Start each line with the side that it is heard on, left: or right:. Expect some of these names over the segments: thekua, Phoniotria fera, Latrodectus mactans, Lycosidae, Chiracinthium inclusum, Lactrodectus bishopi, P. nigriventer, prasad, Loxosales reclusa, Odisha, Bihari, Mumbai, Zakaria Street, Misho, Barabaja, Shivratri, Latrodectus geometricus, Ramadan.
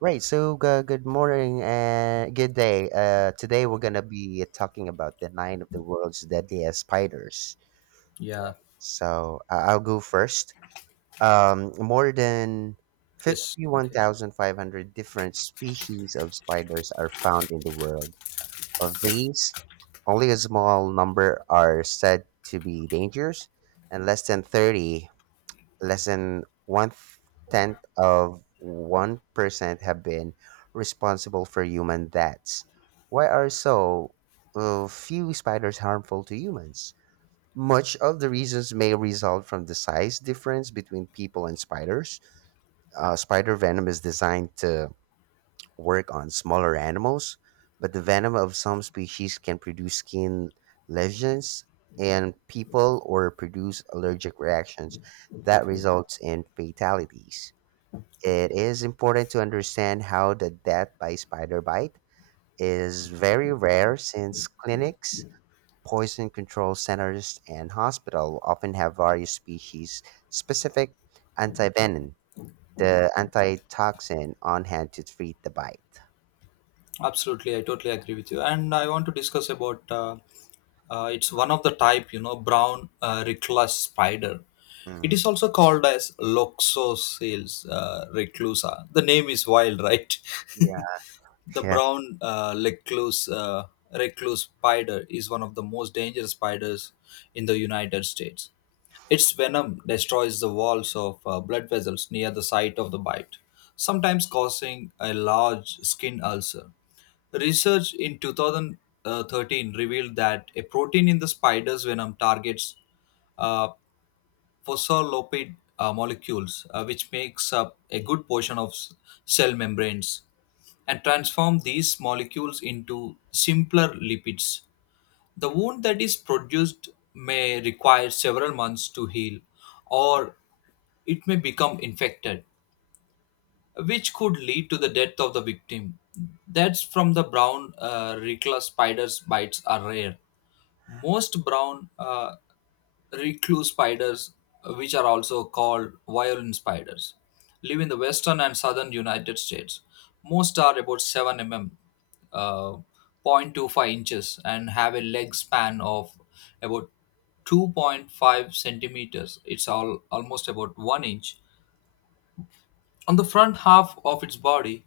right: Right, so good morning and good day. Today we're gonna be talking about the nine of the world's deadliest spiders.
left: Yeah.
right: So I'll go first. More than
left: Yes. Okay.
right: 51,500 different species of spiders are found in the world. Of these, only a small number are said to be dangerous, and less than one tenth of 1% have been responsible for human deaths. Why are few spiders harmful to humans? Much of the reasons may result from the size difference between people and spiders. Spider venom is designed to work on smaller animals, but the venom of some species can produce skin lesions in people or produce allergic reactions that results in fatalities. It is important to understand how the death by spider bite is very rare since clinics, poison control centers, and hospital often have various species specific antivenin, the antitoxin on hand to treat the bite.
left: Absolutely, I totally agree with you. And I want to discuss about it's one of the type, you know, brown recluse spider. It
right: Mm.
left: is also called as Loxosales reclusa. The name is wild, right?
right: Yeah.
left: The
right: Yeah.
left: brown recluse spider is one of the most dangerous spiders in the United States. Its venom destroys the walls of blood vessels near the site of the bite, sometimes causing a large skin ulcer. Research in 2013 revealed that a protein in the spider's venom targets uh, phospholipid molecules, which makes up a good portion of cell membranes, and transform these molecules into simpler lipids. The wound that is produced may require several months to heal, or it may become infected, which could lead to the death of the victim. That's from the brown recluse spider's bites are rare. Most brown recluse spiders, which are also called violin spiders, live in the western and southern United States. Most are about 7 mm, uh, 0.25 inches, and have a leg span of about 2.5 centimeters. It's all almost about 1 inch. On the front half of its body,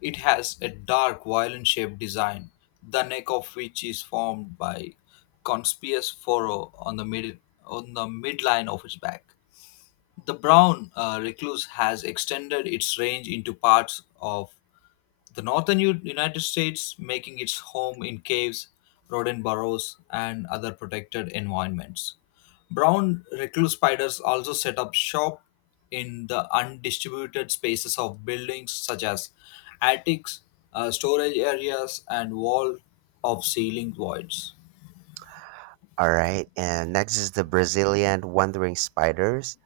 left: it has a dark violin-shaped design, the neck of which is formed by conspicuous furrow on the midline of its back. The brown recluse has extended its range into parts of the northern United States, making its home in caves, rodent burrows, and other protected environments. Brown recluse spiders also set up shop in the undistributed spaces of buildings such as attics, storage areas, and wall of ceiling voids.
right: All right. And next is the Brazilian wandering spiders,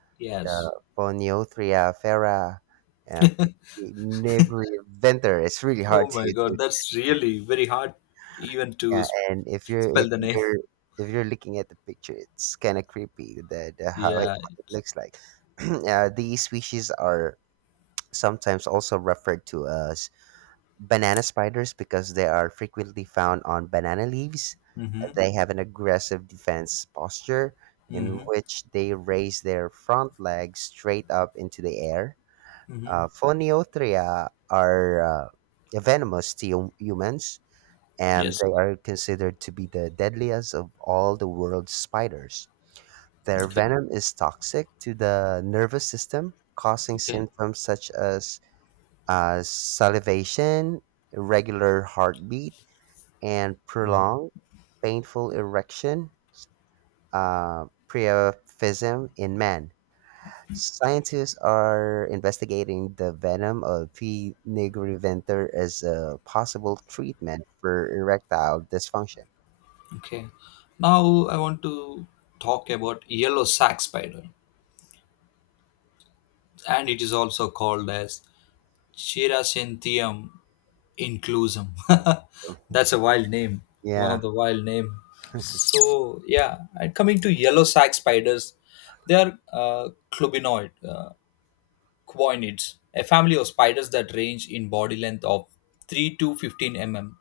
right: the
left: Yes.
right: Phoniothria fera and P. nigriventer. It's really
left: Oh
right: hard
left: my
right: to do.
left: god, that's really very hard even to
right: Yeah, and
left: spell the name.
right: if you're looking at the picture, it's kind of creepy that it,
left: Yeah.
right: how it looks like. These species are sometimes also referred to as Banana spiders, because they are frequently found on banana leaves.
left: Mm-hmm.
right: They have an aggressive defense posture in
left: Mm-hmm.
right: which they raise their front legs straight up into the air.
left: Mm-hmm.
right: Phoniotria are venomous to humans, and
left: Yes.
right: they are considered to be the deadliest of all the world's spiders. Their
left: Okay.
right: venom is toxic to the nervous system, causing
left: Okay,
right: symptoms such as salivation, irregular heartbeat, and prolonged painful erection. Priapism in men. Scientists are investigating the venom of P. nigriventer as a possible treatment for erectile dysfunction.
left: okay. Now I want to talk about yellow sac spider, and it is also called as Chiracinthium inclusum. That's a wild name, one
right: Yeah.
left: of the wild name. So yeah, and coming to yellow sac spiders, they are quoinids, a family of spiders that range in body length of 3 to 15 mm,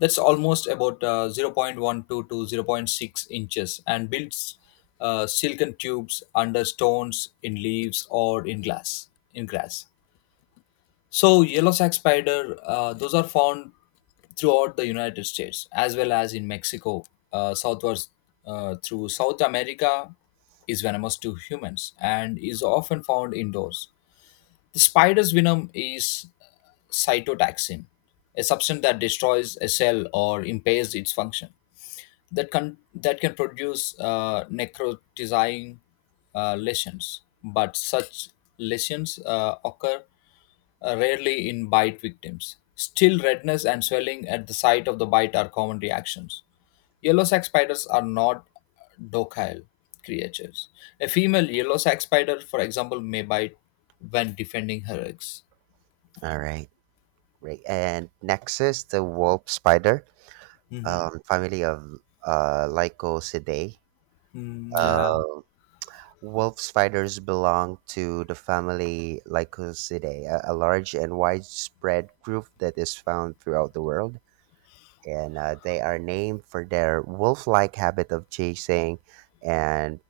left: that's almost about 0.12 to 0 0.6 inches, and builds silken tubes under stones in leaves or in glass in grass. So yellow sac spider, those are found throughout the United States, as well as in Mexico, southwards through South America, is venomous to humans and is often found indoors. The spider's venom is cytotoxin, a substance that destroys a cell or impairs its function, that can produce necrotizing lesions, but such lesions occur rarely in bite victims. Still, redness and swelling at the site of the bite are common reactions. Yellow sac spiders are not docile creatures. A female yellow sac spider, for example, may bite when defending her eggs.
right: All right. Great. And next is the wolf spider,
left: Mm-hmm.
right: family of Lycosidae.
left: Mm, yeah.
right: uh, Wolf spiders belong to the family Lycosidae, a large and widespread group that is found throughout the world. And they are named for their wolf like habit of chasing and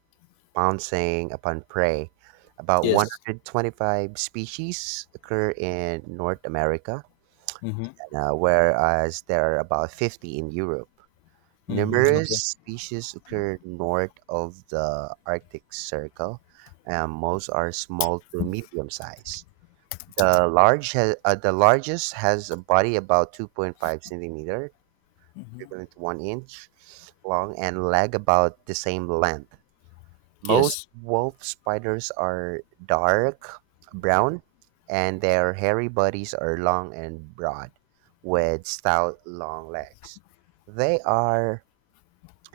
right: pouncing upon prey. About 125 species occur in North America, whereas there are about 50 in Europe. Numerous species occur north of the Arctic Circle, and most are small to medium size. The largest has a body about 2.5 centimeter, equivalent to one inch long, and leg about the same length. Most
left: Yes.
right: wolf spiders are dark brown, and their hairy bodies are long and broad, with stout long legs. They are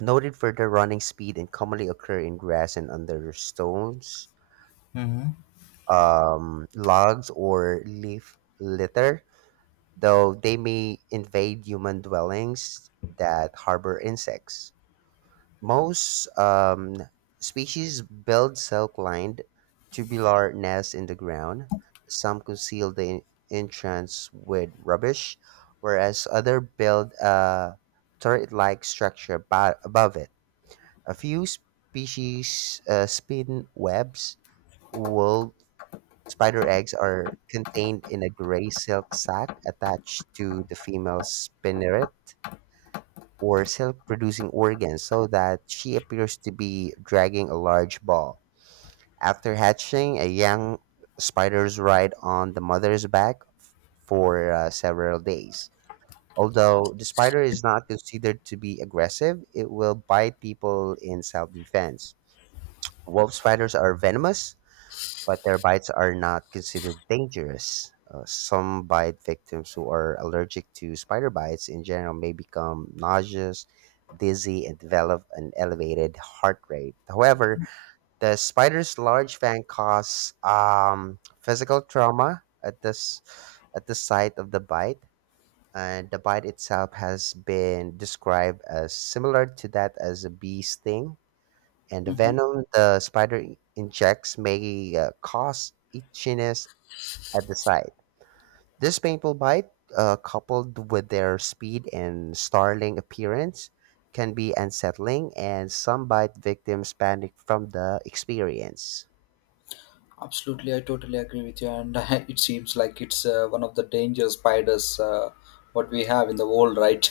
right: noted for their running speed and commonly occur in grass and under stones, logs, or leaf litter, though they may invade human dwellings that harbor insects. Most species build silk lined tubular nests in the ground. Some conceal the entrance with rubbish, whereas others build a turret like structure above it. A few species spin webs, while spider eggs are contained in a gray silk sac attached to the female spinneret or silk producing organ so that she appears to be dragging a large ball. After hatching, a young spiders ride on the mother's back for several days. Although the spider is not considered to be aggressive, it will bite people in self defense. Wolf spiders are venomous, but their bites are not considered dangerous. Some bite victims who are allergic to spider bites in general may become nauseous, dizzy, and develop an elevated heart rate. However, the spider's large fang cause physical trauma at this at the site of the bite, and the bite itself has been described as similar to that as a bee sting, and the
left: Mhm.
right: venom the spider injects may cause itchiness at the site. This painful bite, coupled with their speed and startling appearance, can be unsettling, and some bite victims panic from the experience.
left: Absolutely, I totally agree with you, and it seems like it's one of the danger spiders what we have in the world, right?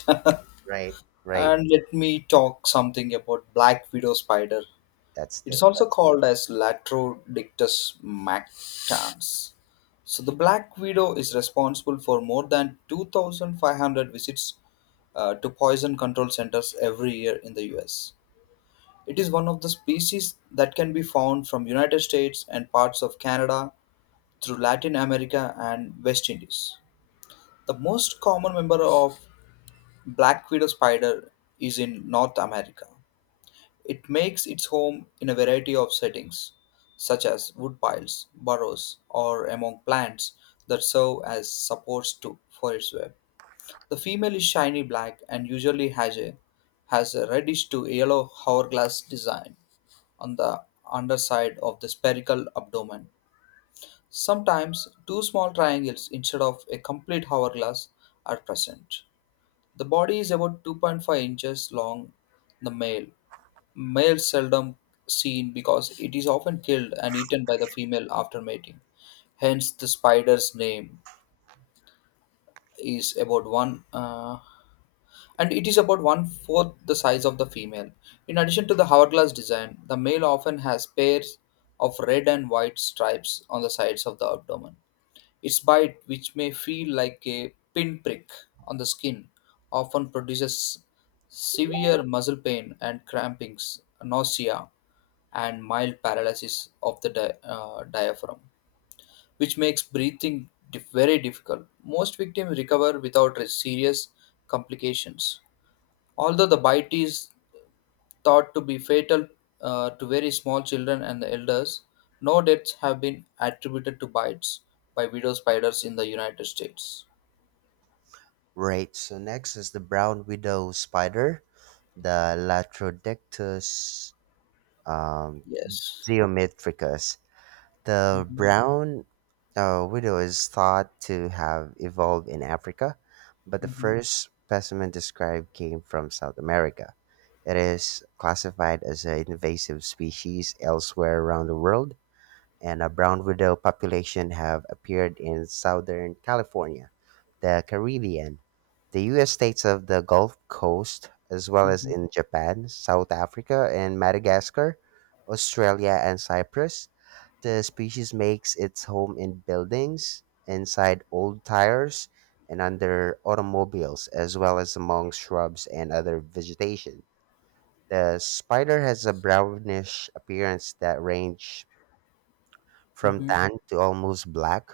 right: Right, right.
left: And let me talk something about black widow spider.
right: That's
left: It
right: the
left: is also
right: that's
left: called as Latrodictus mactans. So the black widow is responsible for more than 2,500 visits to poison control centers every year in the US. It is one of the species that can be found from United States and parts of Canada through Latin America and West Indies. The most common member of black widow spider is in North America. It makes its home in a variety of settings, such as wood piles, burrows, or among plants that serve as supports for its web. The female is shiny black and usually has a reddish to yellow hourglass design on the underside of the spherical abdomen. Sometimes two small triangles instead of a complete hourglass are present. The body is about 2.5 inches long, the male seldom seen because it is often killed and eaten by the female after mating. Hence, the spider's name is about one, and it is about one fourth the size of the female. In addition to the hourglass design, the male often has pairs of red and white stripes on the sides of the abdomen. Its bite, which may feel like a pinprick on the skin, often produces severe muscle pain and crampings, nausea, and mild paralysis of the diaphragm, which makes breathing very difficult. Most victims recover without serious complications. Although the bite is thought to be fatal to very small children and the elders, no deaths have been attributed to bites by widow spiders in the United States.
right: right. So next is the brown widow spider, the Latrodectus um,
left: Yes.
right: geometricus. The
left: Mm-hmm.
right: brown widow is thought to have evolved in Africa, but the
left: Mm-hmm.
right: first specimen described came from South America. It is classified as an invasive species elsewhere around the world, and a brown widow population have appeared in southern California, the Caribbean, the US states of the Gulf Coast, as well as
left: Mm-hmm.
right: in Japan, South Africa, and Madagascar, Australia, and Cyprus. The species makes its home in buildings, inside old tires, and under automobiles, as well as among shrubs and other vegetation. The spider has a brownish appearance that ranges from
left: Mm-hmm.
right: tan to almost black,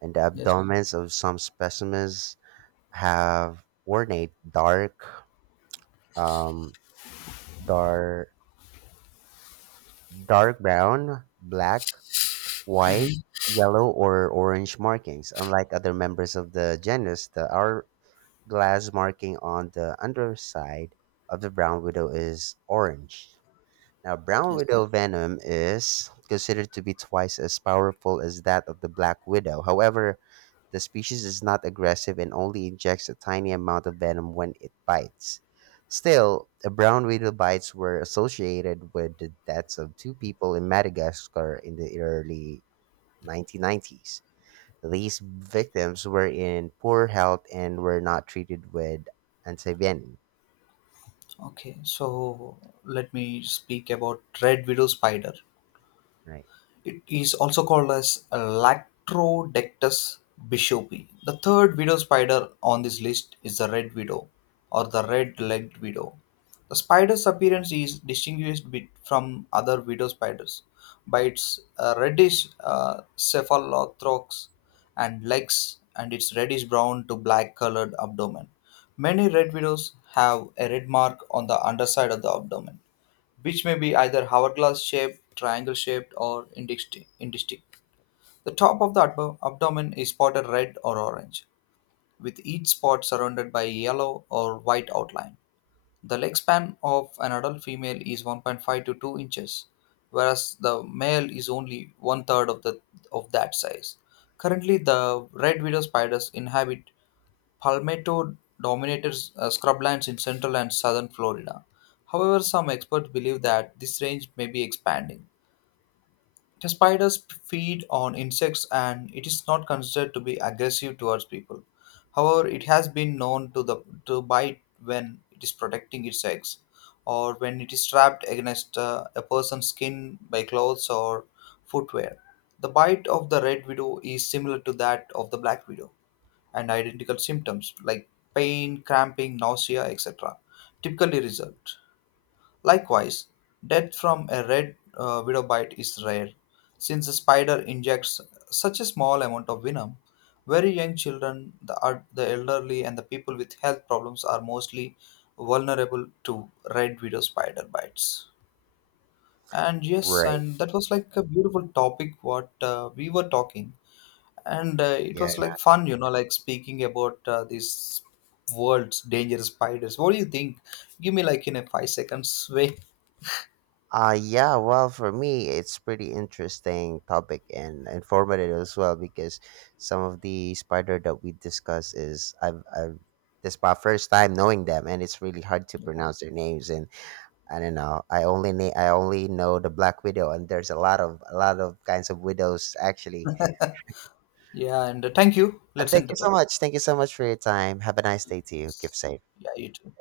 right: and the
left: Yes.
right: abdomens of some specimens have ornate um, dark, dark brown, black, white, yellow, or orange markings. Unlike other members of the genus, the hourglass marking on the underside of the brown widow is orange. Now, brown widow
left: Yes.
right: venom is considered to be twice as powerful as that of the black widow. However, the species is not aggressive and only injects a tiny amount of venom when it bites. Still, the brown widow bites were associated with the deaths of two people in Madagascar in the early 1990s. These victims were in poor health and were not treated with antivenin.
left: Okay. So let me speak about red widow spider.
right: Right.
left: It is also called as Lactrodectus bishopi. The third widow spider on this list is the red widow or the red-legged widow. The spider's appearance is distinguished bit from other widow spiders by its reddish cephalothorax and legs, and its reddish brown to black colored abdomen. Many red widows have a red mark on the underside of the abdomen, which may be either hourglass shaped, triangle shaped, or indistinct. The top of the abdomen is spotted red or orange, with each spot surrounded by a yellow or white outline. The leg span of an adult female is 1.5 to 2 inches, whereas the male is only one third of that size. Currently, the red widow spiders inhabit Palmetto dominated scrublands in central and southern Florida. However, some experts believe that this range may be expanding. The spiders feed on insects and it is not considered to be aggressive towards people. However, it has been known to bite when it is protecting its eggs, or when it is trapped against a person's skin by clothes or footwear. The bite of the red widow is similar to that of the black widow, and identical symptoms like pain, cramping, nausea, etc., typically result. Likewise, death from a red widow bite is rare, since the spider injects such a small amount of venom. Very young children, the elderly, and the people with health problems are mostly vulnerable to red widow spider bites. And yes,
right: Right.
left: and that was like a beautiful topic what we were talking, and it
right: Yeah.
left: was like fun, you know, like speaking about these world's dangerous spiders. What do you think? Give me like in a 5 seconds way.
right: Yeah, well, for me, it's pretty interesting topic and informative as well because some of the spider that we discuss is I've this is my first time knowing them and it's really hard to pronounce their names, and I don't know, I only I only know the black widow and there's a lot of kinds of widows actually.
left: Yeah, and thank you, let's
right: Thank
left: end the
right: you so
left: topic.
right: much. Thank you so much for your time. Have a nice day to you. Keep
left: Yes.
right: safe.
left: Yeah, you too.